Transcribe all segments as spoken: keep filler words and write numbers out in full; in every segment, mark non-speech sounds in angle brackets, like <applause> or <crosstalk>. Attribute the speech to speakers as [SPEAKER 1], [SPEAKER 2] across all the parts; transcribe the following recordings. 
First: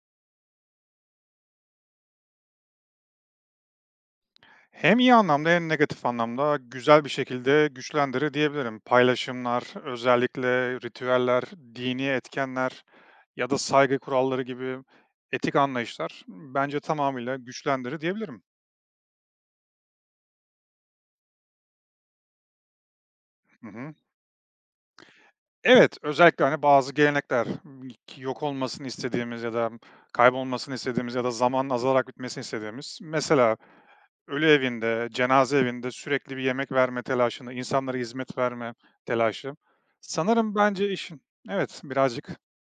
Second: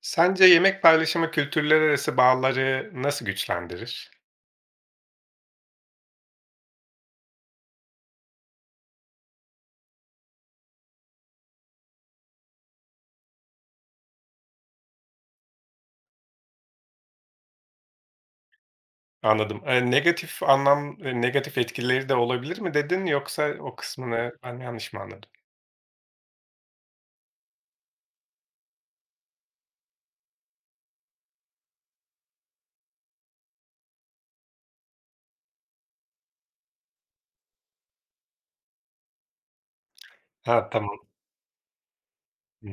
[SPEAKER 1] Sence yemek paylaşımı kültürler arası bağları nasıl güçlendirir?
[SPEAKER 2] Hem iyi anlamda hem negatif anlamda güzel bir şekilde güçlendirir diyebilirim. Paylaşımlar, özellikle ritüeller, dini etkenler ya da saygı kuralları gibi etik anlayışlar bence tamamıyla güçlendirir diyebilirim.
[SPEAKER 1] Anladım. Eee, negatif anlam eee, negatif etkileri de olabilir mi dedin yoksa
[SPEAKER 2] Hı
[SPEAKER 1] o
[SPEAKER 2] hı.
[SPEAKER 1] kısmını ben yanlış mı anladım?
[SPEAKER 2] Evet, özellikle, hani, bazı gelenekler, ımm, ki yok olmasını istediğimiz ya da kaybolmasını istediğimiz ya da zamanın azalarak bitmesini istediğimiz. Mesela ölü evinde, cenaze evinde sürekli bir yemek verme telaşını, insanlara hizmet verme telaşı. Sanırım
[SPEAKER 1] Ha,
[SPEAKER 2] bence
[SPEAKER 1] tamam.
[SPEAKER 2] işin. Evet, birazcık.
[SPEAKER 1] Hı.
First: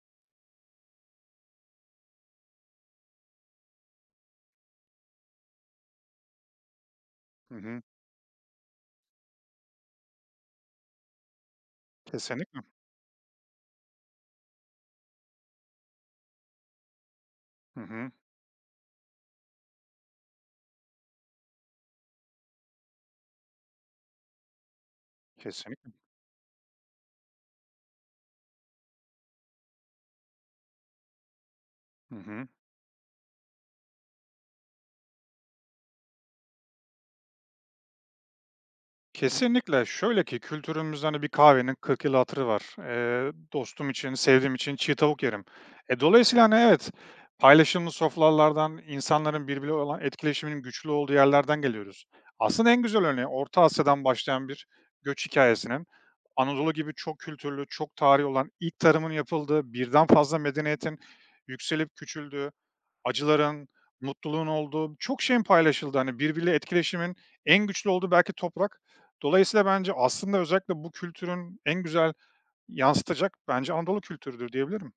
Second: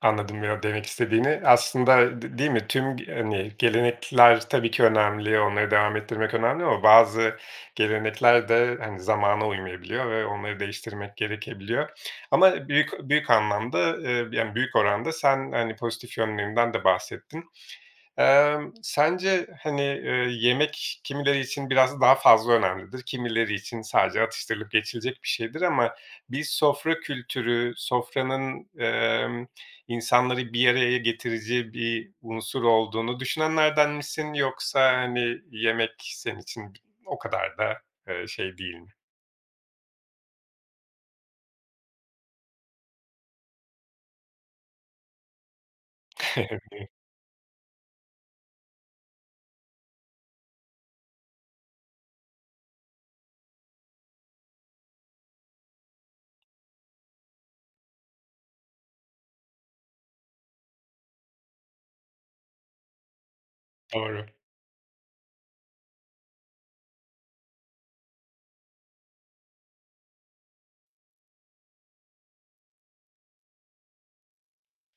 [SPEAKER 1] Anladım ya demek istediğini. Aslında d değil mi, tüm g hani, gelenekler tabii ki önemli, onları devam ettirmek önemli ama bazı
[SPEAKER 2] Hı hı.
[SPEAKER 1] gelenekler de, hani, zamana uymayabiliyor ve onları değiştirmek gerekebiliyor.
[SPEAKER 2] Kesinlikle.
[SPEAKER 1] Ama büyük büyük anlamda, eee, yani, büyük oranda sen, hani, pozitif yönlerinden de bahsettin.
[SPEAKER 2] Hı hı.
[SPEAKER 1] Emm, sence, hani, eee, yemek kimileri için biraz daha fazla önemlidir, kimileri için sadece atıştırılıp geçilecek bir şeydir
[SPEAKER 2] Kesinlikle.
[SPEAKER 1] ama bir sofra kültürü, sofranın, emm, insanları bir araya getirici bir
[SPEAKER 2] Hı hı.
[SPEAKER 1] unsur olduğunu düşünenlerden misin yoksa, hani, yemek senin için o kadar da, eee, şey değil mi?
[SPEAKER 2] Kesinlikle. Şöyle ki kültürümüzde, hani, bir kahvenin kırk yıl hatırı var. Eee, dostum için, sevdiğim için çiğ tavuk yerim. E, dolayısıyla, hani, evet,
[SPEAKER 1] <laughs>
[SPEAKER 2] paylaşımlı sofralardan, insanların birbiriyle olan etkileşiminin güçlü olduğu yerlerden geliyoruz. Aslında en güzel örneği Orta Asya'dan başlayan bir göç hikayesinin, Anadolu gibi çok kültürlü, çok tarihi olan ilk tarımın yapıldığı, birden fazla medeniyetin yükselip küçüldüğü, acıların,
[SPEAKER 1] Doğru.
[SPEAKER 2] mutluluğun olduğu, çok şeyin paylaşıldığı, hani, birbiriyle etkileşimin en güçlü olduğu belki toprak. Dolayısıyla bence aslında özellikle bu kültürün en güzel yansıtacak bence Anadolu kültürüdür diyebilirim.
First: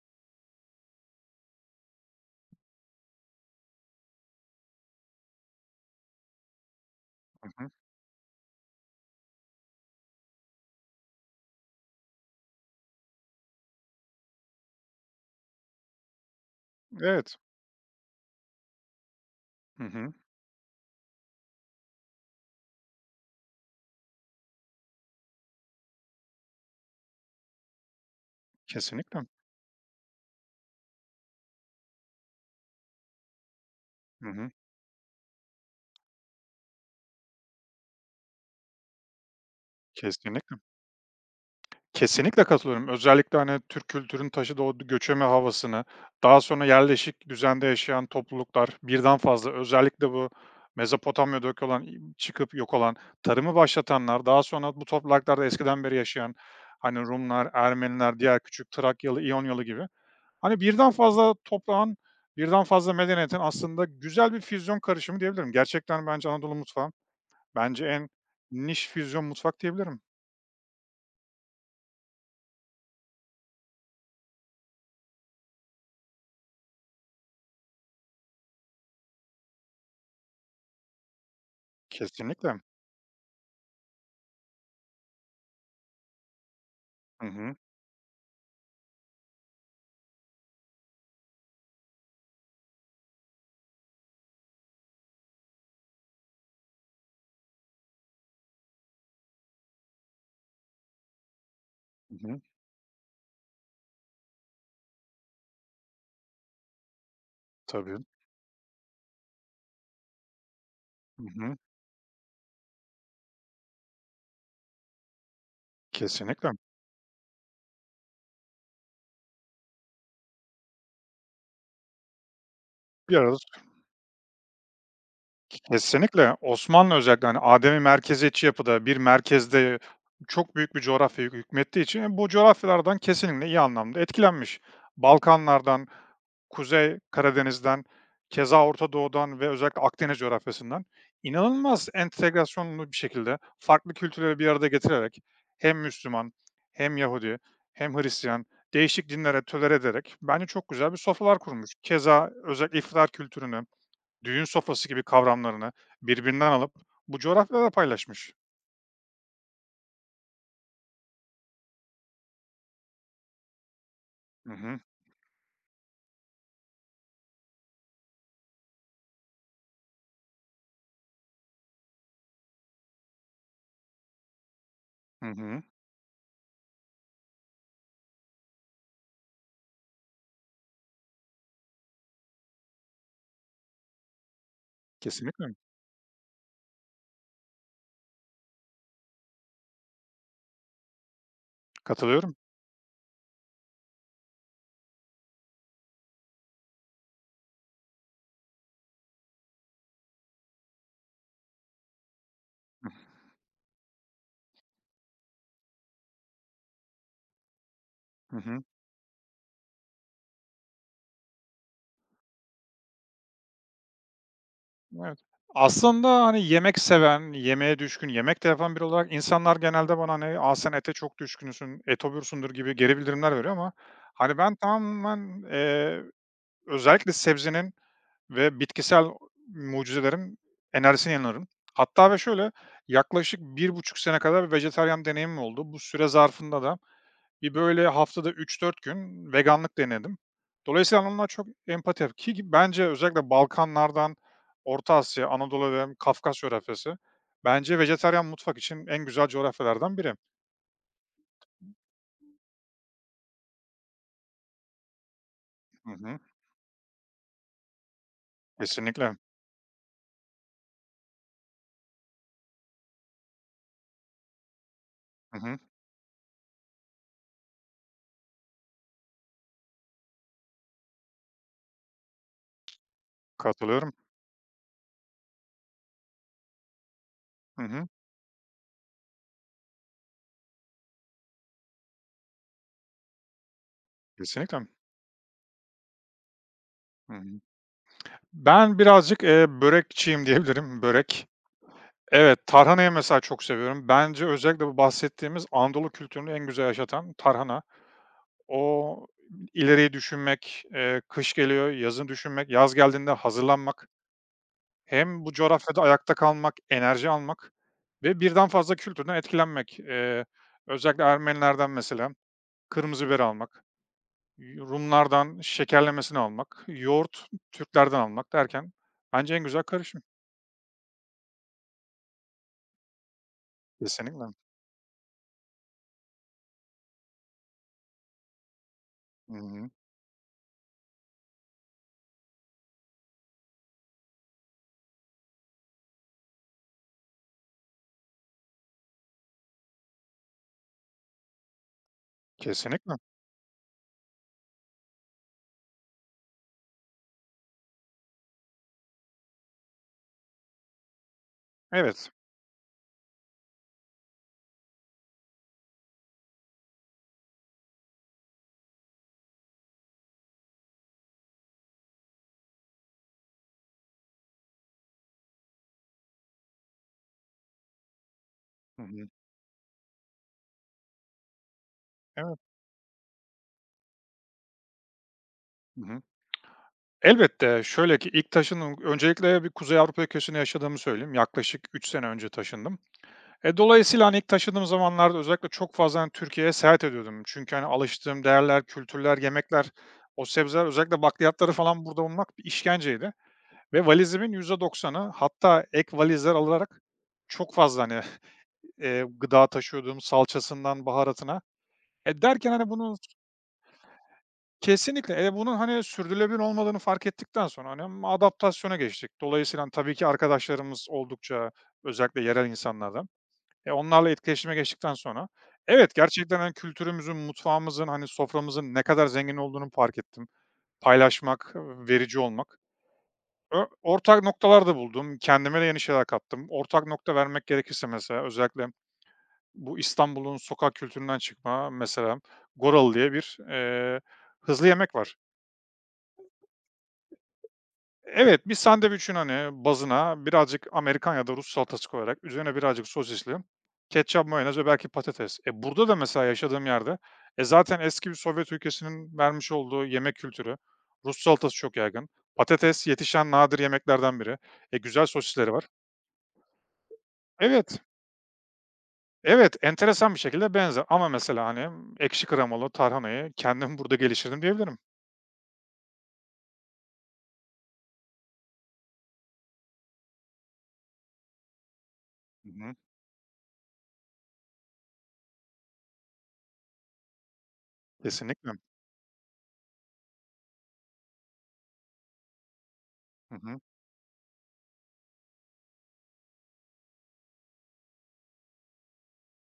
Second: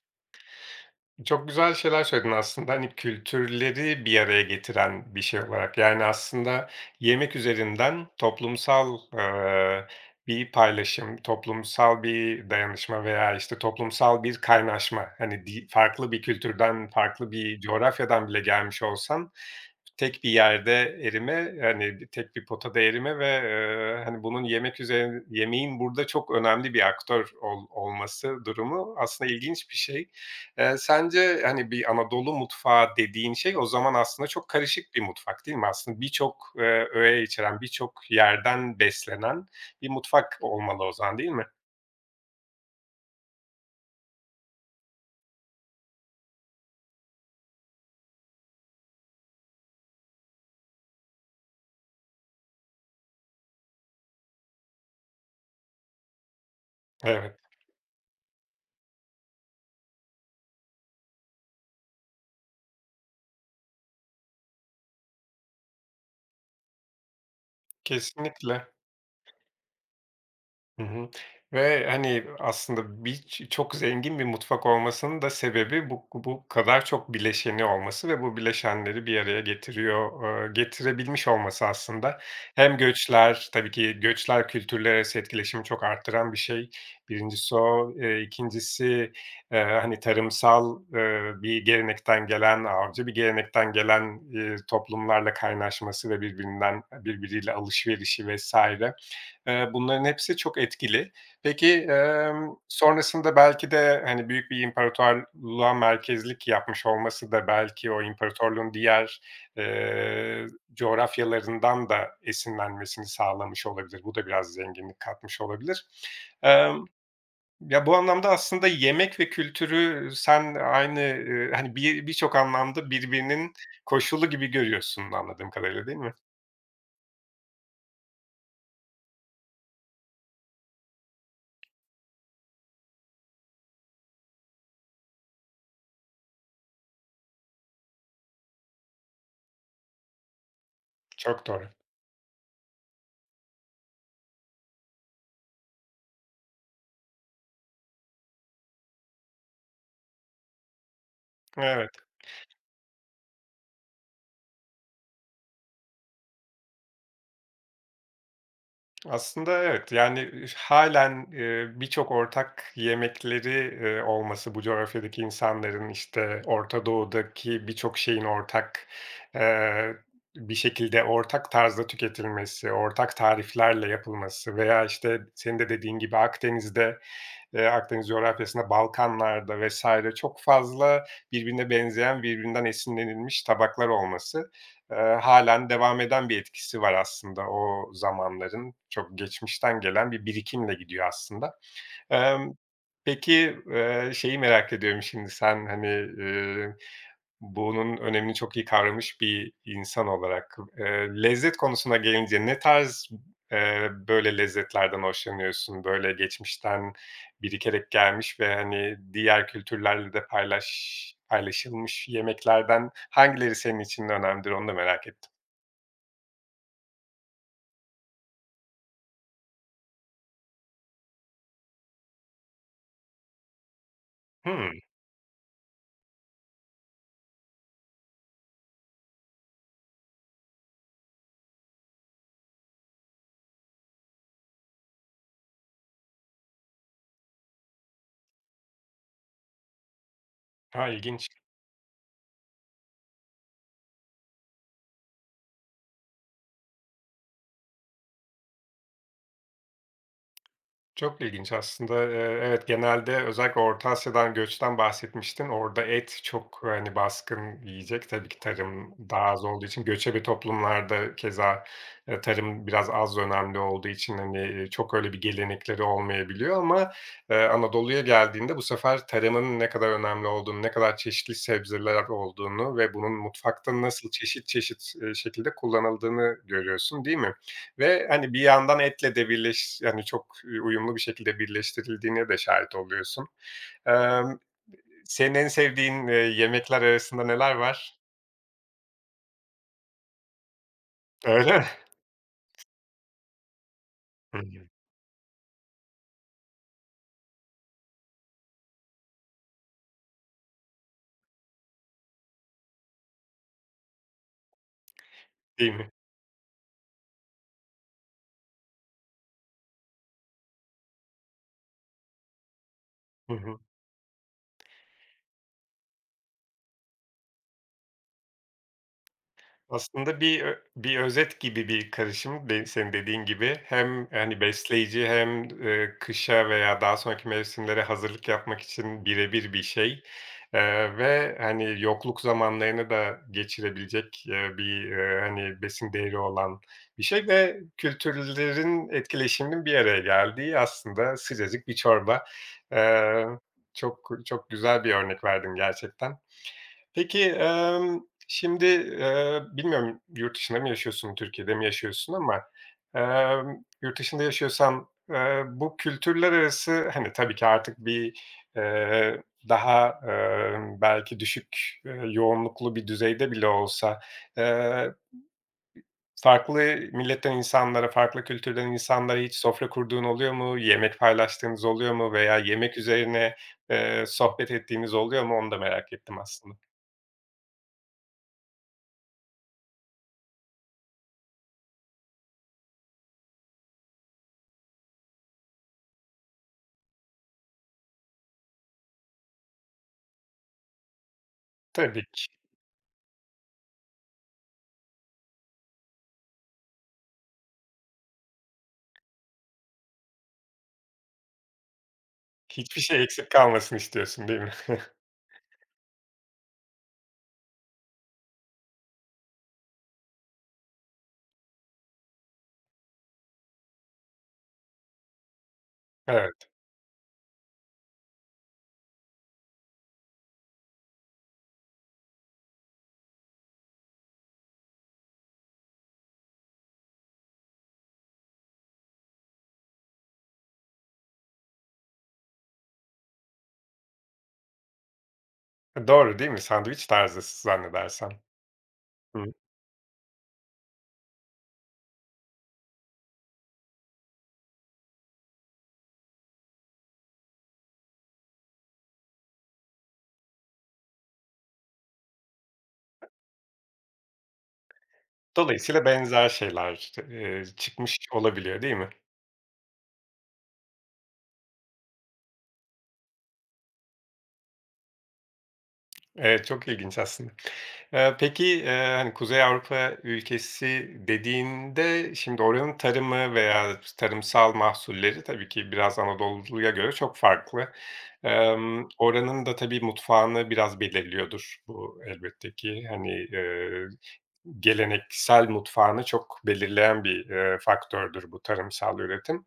[SPEAKER 1] Çok güzel şeyler söyledin aslında. Hani, kültürleri bir araya getiren bir şey olarak. Yani, aslında yemek
[SPEAKER 2] Hı hı.
[SPEAKER 1] üzerinden toplumsal, eee, bir paylaşım, toplumsal bir dayanışma veya, işte, toplumsal bir kaynaşma. Hani, di farklı bir kültürden, farklı
[SPEAKER 2] Evet.
[SPEAKER 1] bir coğrafyadan bile gelmiş olsan,
[SPEAKER 2] Hı hı.
[SPEAKER 1] tek bir yerde erime, hani, bir tek bir potada erime ve, eee, hani, bunun yemek üzerin yemeğin burada çok önemli bir aktör ol olması durumu
[SPEAKER 2] Kesinlikle.
[SPEAKER 1] aslında ilginç bir şey. Eee, sence, hani, bir Anadolu mutfağı dediğin şey o zaman aslında
[SPEAKER 2] Hı
[SPEAKER 1] çok
[SPEAKER 2] hı.
[SPEAKER 1] karışık bir mutfak değil mi? Aslında birçok, eee, öğe içeren, birçok yerden beslenen bir mutfak
[SPEAKER 2] Kesinlikle.
[SPEAKER 1] olmalı o zaman değil mi?
[SPEAKER 2] Kesinlikle katılıyorum. Özellikle, hani, Türk kültürünün taşıdığı o göçebe havasını, daha sonra yerleşik düzende yaşayan topluluklar, birden fazla özellikle bu Mezopotamya'da yok olan, çıkıp yok olan, tarımı başlatanlar, daha sonra bu topraklarda eskiden beri yaşayan, hani,
[SPEAKER 1] Evet,
[SPEAKER 2] Rumlar, Ermeniler, diğer küçük Trakyalı, İyonyalı gibi, hani, birden fazla toprağın, birden fazla medeniyetin aslında güzel bir füzyon karışımı diyebilirim. Gerçekten bence Anadolu mutfağı, bence en
[SPEAKER 1] kesinlikle.
[SPEAKER 2] niş füzyon mutfak diyebilirim.
[SPEAKER 1] Hı hı. Ve, hani, aslında biç çok zengin bir mutfak olmasının da sebebi bu bu kadar çok bileşeni olması ve bu bileşenleri bir araya getiriyor, eee, getirebilmiş olması aslında.
[SPEAKER 2] Kesinlikle.
[SPEAKER 1] Hem göçler, tabii ki göçler kültürler arası etkileşimi çok arttıran bir şey.
[SPEAKER 2] Hı hı.
[SPEAKER 1] Birincisi, o. Eee, ikincisi, eee, hani, tarımsal, eee, bir gelenekten gelen, avcı bir gelenekten gelen, eee, toplumlarla kaynaşması ve birbirinden birbiriyle alışverişi vesaire. Eee, bunların hepsi çok etkili. Peki,
[SPEAKER 2] Hı hı.
[SPEAKER 1] emm, sonrasında belki de, hani, büyük bir imparatorluğa merkezlik yapmış olması da belki
[SPEAKER 2] Tabii.
[SPEAKER 1] o imparatorluğun diğer, eee,
[SPEAKER 2] Hı hı.
[SPEAKER 1] coğrafyalarından da esinlenmesini sağlamış olabilir. Bu da biraz zenginlik katmış olabilir.
[SPEAKER 2] Kesinlikle.
[SPEAKER 1] Emm, Ya, bu anlamda aslında yemek ve kültürü sen aynı, eee, hani, bir birçok anlamda
[SPEAKER 2] Bir arada.
[SPEAKER 1] birbirinin koşulu gibi görüyorsun anladığım kadarıyla, değil mi?
[SPEAKER 2] Kesinlikle. Osmanlı özellikle, hani, ademi merkeziyetçi yapıda, bir merkezde çok büyük bir coğrafyaya hükmettiği için e, bu coğrafyalardan kesinlikle iyi anlamda etkilenmiş. Balkanlardan, Kuzey Karadeniz'den, keza Orta Doğu'dan ve özellikle Akdeniz coğrafyasından
[SPEAKER 1] Çok doğru.
[SPEAKER 2] inanılmaz entegrasyonlu bir şekilde farklı kültürleri bir arada getirerek hem Müslüman hem Yahudi hem Hristiyan değişik dinlere tolere ederek bence çok güzel bir sofralar kurmuş.
[SPEAKER 1] Evet.
[SPEAKER 2] Keza özellikle iftar kültürünü düğün sofrası gibi kavramlarını birbirinden alıp bu coğrafyalara paylaşmış.
[SPEAKER 1] Aslında evet, yani, halen eee, birçok ortak yemekleri, eee,
[SPEAKER 2] Hı
[SPEAKER 1] olması bu
[SPEAKER 2] hı.
[SPEAKER 1] coğrafyadaki insanların, işte, Orta Doğu'daki birçok şeyin ortak, eee, bir şekilde ortak tarzda tüketilmesi, ortak tariflerle yapılması veya, işte,
[SPEAKER 2] Hı
[SPEAKER 1] senin
[SPEAKER 2] hı.
[SPEAKER 1] de dediğin gibi Akdeniz'de. Eee, Akdeniz coğrafyasında, Balkanlar'da vesaire çok fazla birbirine benzeyen, birbirinden esinlenilmiş tabaklar olması, eee,
[SPEAKER 2] Kesinlikle.
[SPEAKER 1] hâlen devam eden bir etkisi var aslında o zamanların. Çok geçmişten gelen bir birikimle gidiyor aslında.
[SPEAKER 2] Katılıyorum.
[SPEAKER 1] Emm, peki, eee, şeyi merak ediyorum şimdi sen, hani, eee, bunun önemini çok iyi kavramış bir insan olarak, eee, lezzet konusuna gelince ne tarz, eee, böyle lezzetlerden hoşlanıyorsun? Böyle geçmişten birikerek
[SPEAKER 2] Hı
[SPEAKER 1] gelmiş ve,
[SPEAKER 2] hı.
[SPEAKER 1] hani, diğer kültürlerle de paylaş paylaşılmış yemeklerden hangileri senin için önemlidir onu da merak
[SPEAKER 2] Evet.
[SPEAKER 1] ettim.
[SPEAKER 2] Aslında, hani, yemek seven, yemeğe düşkün, yemek de yapan biri olarak insanlar genelde bana, hani, "A, sen ete çok düşkünsün, etobursundur." gibi geri bildirimler veriyor ama, hani, ben
[SPEAKER 1] Hımm.
[SPEAKER 2] tamamen, eee, özellikle sebzenin ve bitkisel mucizelerin enerjisine inanırım. Hatta ve şöyle, yaklaşık bir buçuk sene kadar vejetaryen deneyimim oldu. Bu süre zarfında da bir böyle haftada üç dört gün veganlık denedim.
[SPEAKER 1] A,
[SPEAKER 2] Dolayısıyla onunla
[SPEAKER 1] ilginç.
[SPEAKER 2] çok empati yap ki gi bence özellikle Balkanlardan Orta Asya, Anadolu ve Kafkas coğrafyası bence vejetaryen mutfak için en güzel coğrafyalardan biri.
[SPEAKER 1] Çok ilginç aslında. Eee, evet, genelde özellikle Orta Asya'dan göçten bahsetmiştin. Orada
[SPEAKER 2] Hı hı.
[SPEAKER 1] et çok, hani, baskın yiyecek. Tabii ki tarım
[SPEAKER 2] Kesinlikle.
[SPEAKER 1] daha az olduğu için göçebe toplumlarda keza, eee, tarım biraz az önemli olduğu için, hani, eee, çok öyle bir
[SPEAKER 2] Hı hı.
[SPEAKER 1] gelenekleri olmayabiliyor ama, eee, Anadolu'ya geldiğinde bu sefer tarımın ne kadar önemli olduğunu, ne kadar çeşitli sebzeler olduğunu ve bunun mutfakta
[SPEAKER 2] Katılıyorum.
[SPEAKER 1] nasıl çeşit çeşit, eee, şekilde kullanıldığını görüyorsun, değil mi?
[SPEAKER 2] Hı hı.
[SPEAKER 1] Ve, hani, bir yandan etle de birleş yani, çok, eee, uyumlu bir şekilde birleştirildiğine de şahit oluyorsun. Emm,
[SPEAKER 2] Kesinlikle.
[SPEAKER 1] Senin en sevdiğin, eee, yemekler
[SPEAKER 2] Hı hı.
[SPEAKER 1] arasında neler var?
[SPEAKER 2] Ben birazcık, eee, börekçiyim diyebilirim. Börek.
[SPEAKER 1] Öyle mi?
[SPEAKER 2] Evet, tarhanayı mesela çok seviyorum. Bence
[SPEAKER 1] Hı
[SPEAKER 2] özellikle
[SPEAKER 1] hı.
[SPEAKER 2] bu bahsettiğimiz Anadolu kültürünü en güzel yaşatan tarhana. O ileriyi düşünmek, eee, kış geliyor, yazı düşünmek, yaz geldiğinde hazırlanmak, hem bu
[SPEAKER 1] Değil
[SPEAKER 2] coğrafyada
[SPEAKER 1] mi?
[SPEAKER 2] ayakta kalmak, enerji almak ve birden fazla kültürden etkilenmek. Eee, özellikle Ermenilerden mesela kırmızı biber
[SPEAKER 1] Hı hı.
[SPEAKER 2] almak, Rumlardan şekerlemesini almak, yoğurt Türklerden almak derken bence en güzel karışım.
[SPEAKER 1] Aslında bir ö bir özet gibi bir karışım de senin dediğin gibi. Hem,
[SPEAKER 2] Kesinlikle.
[SPEAKER 1] hani, besleyici hem, eee, kışa veya daha sonraki mevsimlere hazırlık yapmak için
[SPEAKER 2] Hı
[SPEAKER 1] birebir bir
[SPEAKER 2] hı.
[SPEAKER 1] şey, eee, ve, hani, yokluk zamanlarını da geçirebilecek, eee, bir, eee, hani, besin değeri olan bir şey ve kültürlerin etkileşiminin bir araya geldiği aslında sıcacık bir çorba.
[SPEAKER 2] Kesinlikle.
[SPEAKER 1] Eee, Çok çok güzel bir örnek verdin gerçekten. Peki, emm, şimdi, eee, bilmiyorum yurt dışında mı yaşıyorsun, Türkiye'de mi
[SPEAKER 2] Evet.
[SPEAKER 1] yaşıyorsun ama, emm, yurt dışında yaşıyorsan, eee, bu kültürler arası, hani, tabii ki artık bir, eee, daha, emm, belki düşük, eee, yoğunluklu bir düzeyde bile olsa, eee, farklı milletten insanlara, farklı kültürden
[SPEAKER 2] Hı hı.
[SPEAKER 1] insanlara hiç sofra kurduğun oluyor mu? Yemek paylaştığınız oluyor mu
[SPEAKER 2] Evet.
[SPEAKER 1] veya yemek üzerine, eee, sohbet ettiğiniz oluyor mu? Onu da
[SPEAKER 2] Hı
[SPEAKER 1] merak
[SPEAKER 2] hı.
[SPEAKER 1] ettim aslında.
[SPEAKER 2] Elbette. Şöyle ki ilk taşındım öncelikle bir Kuzey Avrupa ülkesinde yaşadığımı söyleyeyim. Yaklaşık üç sene önce taşındım. E, dolayısıyla, hani, ilk taşındığım zamanlarda özellikle çok fazla, hani, Türkiye'ye seyahat ediyordum. Çünkü, hani, alıştığım değerler, kültürler, yemekler, o sebzeler, özellikle bakliyatları falan burada
[SPEAKER 1] Tabii ki.
[SPEAKER 2] bulmak bir işkenceydi ve valizimin yüzde doksanı, hatta ek valizler alarak çok fazla, hani, <laughs> eee, gıda taşıyordum, salçasından baharatına. E, derken, hani,
[SPEAKER 1] Hiçbir
[SPEAKER 2] bunun.
[SPEAKER 1] şey eksik kalmasın istiyorsun, değil mi? <laughs>
[SPEAKER 2] Kesinlikle. Eee, bunun, hani, sürdürülebilir olmadığını fark ettikten sonra, hani, adaptasyona geçtik. Dolayısıyla hani, tabii ki arkadaşlarımız oldukça özellikle yerel insanlardan. E, onlarla etkileşime geçtikten sonra evet,
[SPEAKER 1] Evet.
[SPEAKER 2] gerçekten, hani, kültürümüzün, mutfağımızın, hani, soframızın ne kadar zengin olduğunu fark ettim. Paylaşmak, e, verici olmak. Ö Ortak noktalar da buldum. Kendime de yeni şeyler kattım. Ortak nokta vermek gerekirse mesela özellikle bu İstanbul'un sokak kültüründen çıkma mesela goral diye bir, eee, hızlı yemek var.
[SPEAKER 1] Doğru, değil mi? Sandviç tarzı zannedersem.
[SPEAKER 2] Evet, bir sandviçin,
[SPEAKER 1] Hı.
[SPEAKER 2] hani, bazına birazcık Amerikan ya da Rus salatası koyarak üzerine birazcık sosisli ketçap, mayonez ve belki patates. E, burada da mesela yaşadığım yerde, e, zaten eski bir Sovyet ülkesinin vermiş olduğu yemek kültürü, Rus salatası çok yaygın. Patates yetişen nadir yemeklerden biri. E, güzel sosisleri var.
[SPEAKER 1] Dolayısıyla benzer şeyler, eee,
[SPEAKER 2] Evet,
[SPEAKER 1] çıkmış olabiliyor, değil mi?
[SPEAKER 2] evet, enteresan bir şekilde benzer ama mesela, hani, ekşi kremalı tarhanayı kendim burada geliştirdim diyebilirim.
[SPEAKER 1] Evet, çok ilginç aslında. Eee, peki, eee, hani, Kuzey Avrupa ülkesi dediğinde şimdi
[SPEAKER 2] Hı hı.
[SPEAKER 1] oranın tarımı veya tarımsal mahsulleri tabii ki biraz Anadolu'ya göre çok farklı.
[SPEAKER 2] Kesinlikle.
[SPEAKER 1] Emm, oranın da tabii mutfağını biraz belirliyordur bu elbette ki. Hani,
[SPEAKER 2] Hı hı.
[SPEAKER 1] eee, geleneksel mutfağını çok belirleyen bir, eee, faktördür bu tarımsal üretim.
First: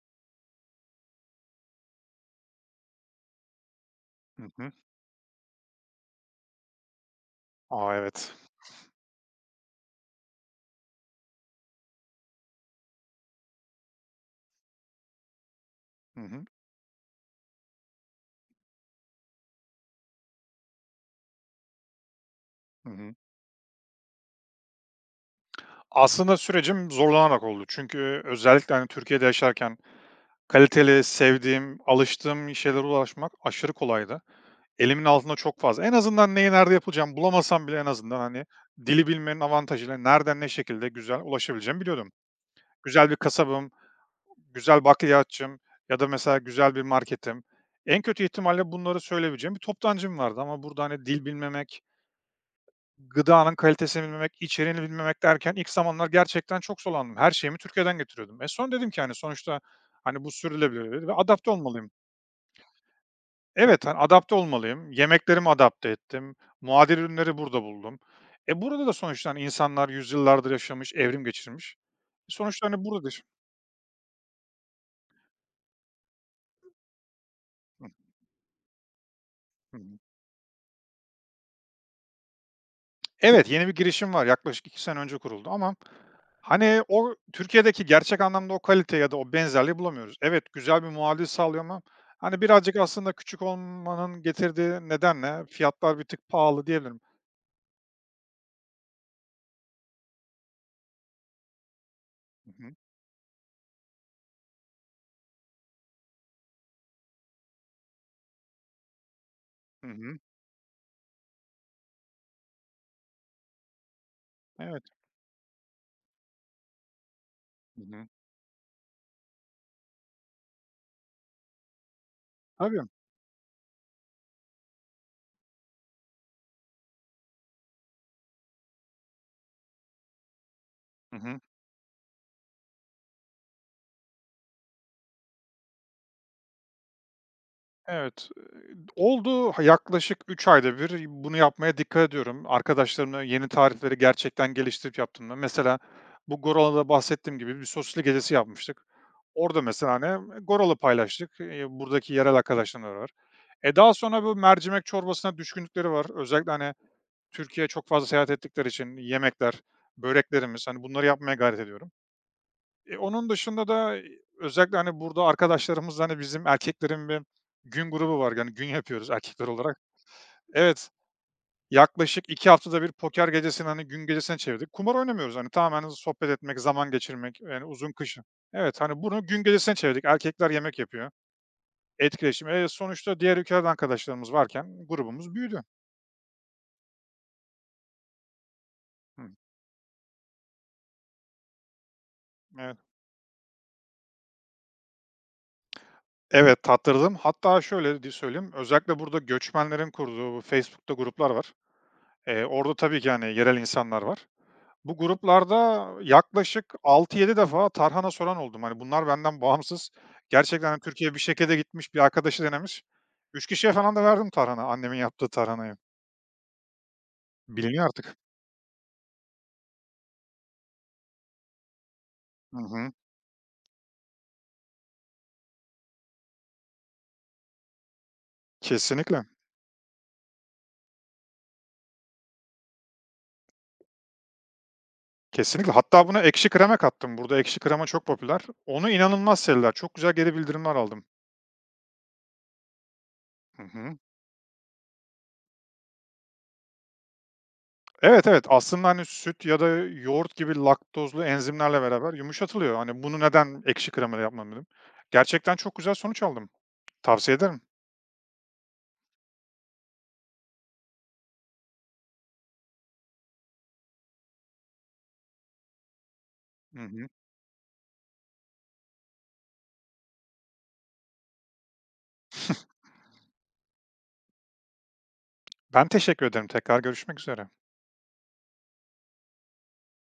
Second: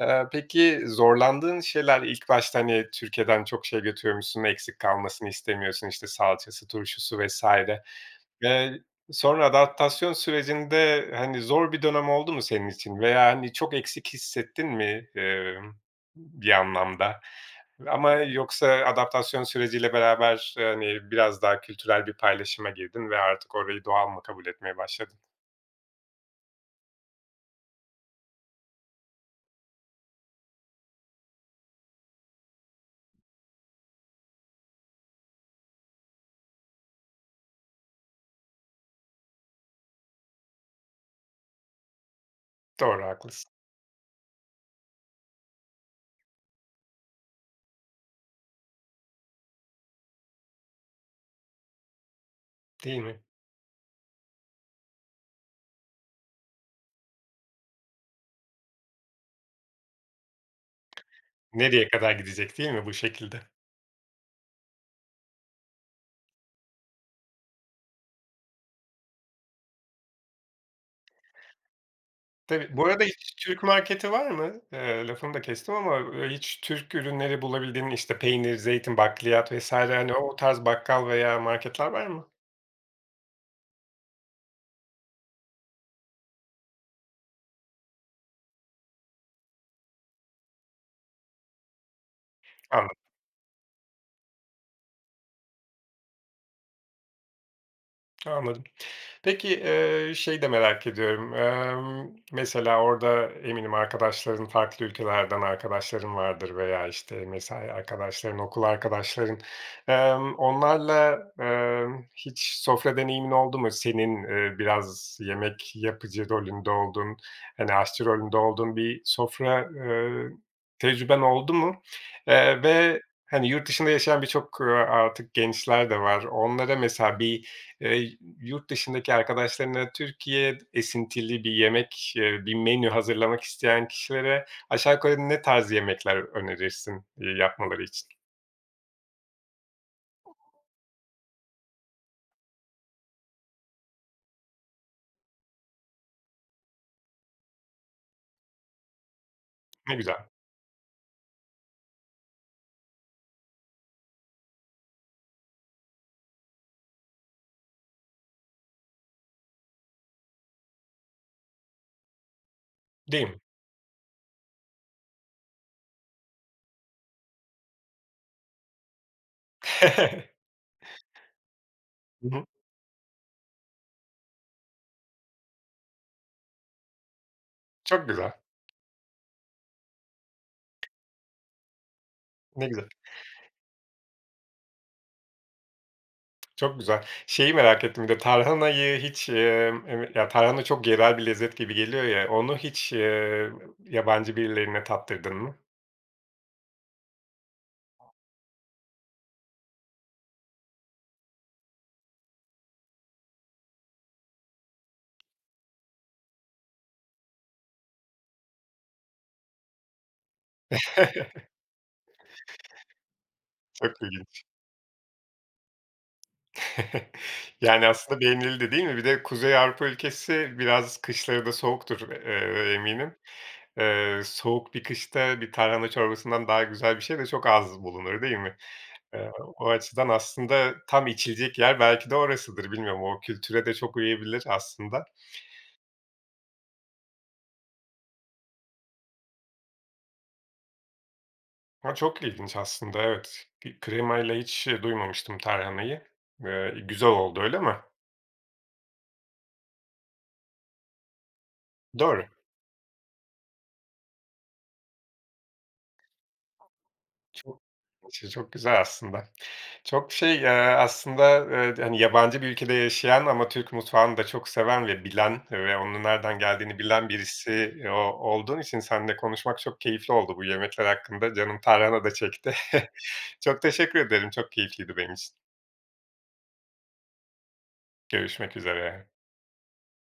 [SPEAKER 1] Eee, peki zorlandığın şeyler ilk başta, hani, Türkiye'den çok şey götürüyormuşsun,
[SPEAKER 2] Hı hı.
[SPEAKER 1] eksik kalmasını istemiyorsun, işte, salçası, turşusu vesaire.
[SPEAKER 2] A, evet.
[SPEAKER 1] Eee, Sonra adaptasyon sürecinde, hani, zor bir dönem oldu mu senin için veya, hani, çok eksik hissettin mi, emm,
[SPEAKER 2] Hı hı.
[SPEAKER 1] bir anlamda? Ama yoksa adaptasyon süreciyle beraber, hani, biraz daha kültürel bir paylaşıma
[SPEAKER 2] Hı
[SPEAKER 1] girdin
[SPEAKER 2] hı.
[SPEAKER 1] ve artık orayı doğal mı kabul etmeye başladın?
[SPEAKER 2] Aslında sürecim zorlanarak oldu. Çünkü özellikle, hani, Türkiye'de yaşarken kaliteli, sevdiğim, alıştığım şeylere ulaşmak aşırı kolaydı. Elimin altında çok fazla. En azından neyi nerede yapacağımı bulamasam bile en azından, hani, dili bilmenin avantajıyla nereden ne şekilde güzel ulaşabileceğimi biliyordum.
[SPEAKER 1] Doğru,
[SPEAKER 2] Güzel bir
[SPEAKER 1] haklısın.
[SPEAKER 2] kasabım, güzel bakliyatçım ya da mesela güzel bir marketim. En kötü ihtimalle bunları söyleyebileceğim bir toptancım vardı ama burada, hani, dil bilmemek,
[SPEAKER 1] Değil mi?
[SPEAKER 2] gıdanın kalitesini bilmemek, içeriğini bilmemek derken ilk zamanlar gerçekten çok zorlandım. Her şeyimi Türkiye'den getiriyordum. E, sonra dedim ki, hani, sonuçta, hani, bu sürdürülebilir dedi ve adapte
[SPEAKER 1] Nereye
[SPEAKER 2] olmalıyım.
[SPEAKER 1] kadar gidecek, değil mi bu şekilde?
[SPEAKER 2] Evet, hani, adapte olmalıyım. Yemeklerimi adapte ettim. Muadil ürünleri burada buldum. E, burada da sonuçta, hani, insanlar yüzyıllardır yaşamış, evrim geçirmiş. E, sonuçta,
[SPEAKER 1] Tabii.
[SPEAKER 2] hani,
[SPEAKER 1] Bu arada
[SPEAKER 2] burada da.
[SPEAKER 1] hiç Türk marketi var mı? Eee, lafını da kestim ama, eee, hiç Türk ürünleri
[SPEAKER 2] Hı,
[SPEAKER 1] bulabildiğin, işte, peynir, zeytin, bakliyat
[SPEAKER 2] hı.
[SPEAKER 1] vesaire hani o tarz bakkal veya marketler var mı?
[SPEAKER 2] Evet, yeni bir girişim var. Yaklaşık iki sene önce kuruldu ama, hani, o Türkiye'deki gerçek anlamda o kalite ya da o benzerliği bulamıyoruz. Evet, güzel bir muadil sağlıyor ama, hani, birazcık aslında küçük olmanın getirdiği nedenle fiyatlar bir tık pahalı diyebilirim.
[SPEAKER 1] Anladım. Peki, eee, şeyi de merak ediyorum. Emm,
[SPEAKER 2] Hı hı.
[SPEAKER 1] mesela orada eminim arkadaşların, farklı ülkelerden arkadaşların vardır veya, işte, mesai arkadaşların, okul arkadaşların.
[SPEAKER 2] Hı hı.
[SPEAKER 1] Emm, onlarla, emm, hiç sofra deneyimin oldu mu? Senin, eee,
[SPEAKER 2] Evet.
[SPEAKER 1] biraz yemek yapıcı rolünde olduğun, hani,
[SPEAKER 2] Hı
[SPEAKER 1] aşçı
[SPEAKER 2] hı.
[SPEAKER 1] rolünde olduğun bir sofra, eee, tecrüben oldu mu? Eee,
[SPEAKER 2] Tabii.
[SPEAKER 1] ve, hani, yurt dışında yaşayan birçok, eee, artık gençler de var. Onlara mesela bir. Eee, Yurt dışındaki arkadaşlarına Türkiye
[SPEAKER 2] Hı hı.
[SPEAKER 1] esintili bir yemek, eee, bir menü hazırlamak isteyen kişilere aşağı yukarı ne tarz yemekler önerirsin, eee, yapmaları için?
[SPEAKER 2] Evet, eee, oldu yaklaşık üç ayda bir bunu yapmaya dikkat ediyorum. Arkadaşlarımla yeni tarifleri gerçekten geliştirip yaptım da mesela bu Goralı'da bahsettiğim gibi bir sosisli gecesi yapmıştık. Orada mesela,
[SPEAKER 1] Ne güzel,
[SPEAKER 2] hani, Goralı paylaştık. Eee, buradaki yerel arkadaşlarımla var. E, daha sonra bu mercimek çorbasına düşkünlükleri var. Özellikle, hani, Türkiye'ye çok fazla seyahat ettikleri için yemekler, böreklerimiz, hani, bunları yapmaya gayret ediyorum. Eee,
[SPEAKER 1] değil
[SPEAKER 2] onun
[SPEAKER 1] mi?
[SPEAKER 2] dışında da, e, özellikle, hani, burada arkadaşlarımız hani, bizim erkeklerin bir gün grubu var. Yani gün yapıyoruz erkekler olarak.
[SPEAKER 1] <laughs>
[SPEAKER 2] Evet,
[SPEAKER 1] Hı
[SPEAKER 2] yaklaşık
[SPEAKER 1] hı.
[SPEAKER 2] iki haftada bir poker gecesini, hani, gün gecesine çevirdik. Kumar oynamıyoruz, hani, tamamen sohbet etmek, zaman geçirmek, yani uzun
[SPEAKER 1] Çok
[SPEAKER 2] kışın.
[SPEAKER 1] güzel,
[SPEAKER 2] Evet, hani, bunu gün gecesine çevirdik. Erkekler yemek yapıyor, etkileşim. Eee,
[SPEAKER 1] ne güzel,
[SPEAKER 2] sonuçta diğer ülkelerden arkadaşlarımız varken grubumuz büyüdü.
[SPEAKER 1] çok güzel. Şeyi merak ettim bir de tarhanayı
[SPEAKER 2] Hı,
[SPEAKER 1] hiç, emm, eve ya, tarhana çok yerel bir lezzet gibi geliyor ya, onu
[SPEAKER 2] evet.
[SPEAKER 1] hiç, eee, yabancı birilerine tattırdın mı?
[SPEAKER 2] Evet, tattırdım. Hatta şöyle di söyleyeyim, özellikle burada göçmenlerin kurduğu bu Facebook'ta gruplar var. Eee, orada tabii ki, yani yerel insanlar var. Bu gruplarda yaklaşık altı yedi defa tarhana soran oldum. Hani, bunlar benden bağımsız. Gerçekten, hani, Türkiye'ye bir şekilde gitmiş, bir arkadaşı denemiş. Üç kişiye falan
[SPEAKER 1] Çok
[SPEAKER 2] da verdim
[SPEAKER 1] ilginç.
[SPEAKER 2] tarhana, annemin yaptığı tarhanayı.
[SPEAKER 1] <laughs>
[SPEAKER 2] Biliniyor
[SPEAKER 1] Yani,
[SPEAKER 2] artık.
[SPEAKER 1] aslında beğenildi, değil mi? Bir de Kuzey Avrupa ülkesi biraz kışları da soğuktur,
[SPEAKER 2] Hı
[SPEAKER 1] eee,
[SPEAKER 2] hı.
[SPEAKER 1] eminim. Eee, soğuk bir kışta bir tarhana çorbasından daha güzel bir şey de çok az bulunur, değil mi?
[SPEAKER 2] Kesinlikle,
[SPEAKER 1] Eee, O açıdan aslında tam içilecek yer belki de orasıdır. Bilmiyorum, o kültüre de çok uyabilir aslında.
[SPEAKER 2] kesinlikle. Hatta buna ekşi krema kattım. Burada ekşi krema çok popüler. Onu inanılmaz sevdiler. Çok güzel geri bildirimler aldım.
[SPEAKER 1] Ha, çok ilginç aslında, evet.
[SPEAKER 2] Hı hı.
[SPEAKER 1] Kremayla hiç, eee, duymamıştım tarhanayı. Eee, güzel oldu, öyle mi?
[SPEAKER 2] Evet, evet. Aslında, hani, süt ya da yoğurt gibi laktozlu enzimlerle beraber
[SPEAKER 1] Doğru.
[SPEAKER 2] yumuşatılıyor. Hani, bunu neden ekşi kremayla yapmadım dedim. Gerçekten çok güzel sonuç aldım. Tavsiye ederim.
[SPEAKER 1] Çok işte çok güzel aslında. Çok şey, eee, aslında, eee, hani, yabancı bir ülkede yaşayan ama Türk mutfağını da çok seven ve bilen ve onun nereden
[SPEAKER 2] Hı
[SPEAKER 1] geldiğini
[SPEAKER 2] hı.
[SPEAKER 1] bilen birisi, eee, o olduğun için seninle konuşmak çok keyifli oldu bu yemekler hakkında. Canım tarhana da çekti.
[SPEAKER 2] <laughs>
[SPEAKER 1] <laughs> Çok teşekkür ederim. Çok keyifliydi benim için.
[SPEAKER 2] Ben teşekkür ederim. Tekrar görüşmek üzere.
[SPEAKER 1] Görüşmek üzere.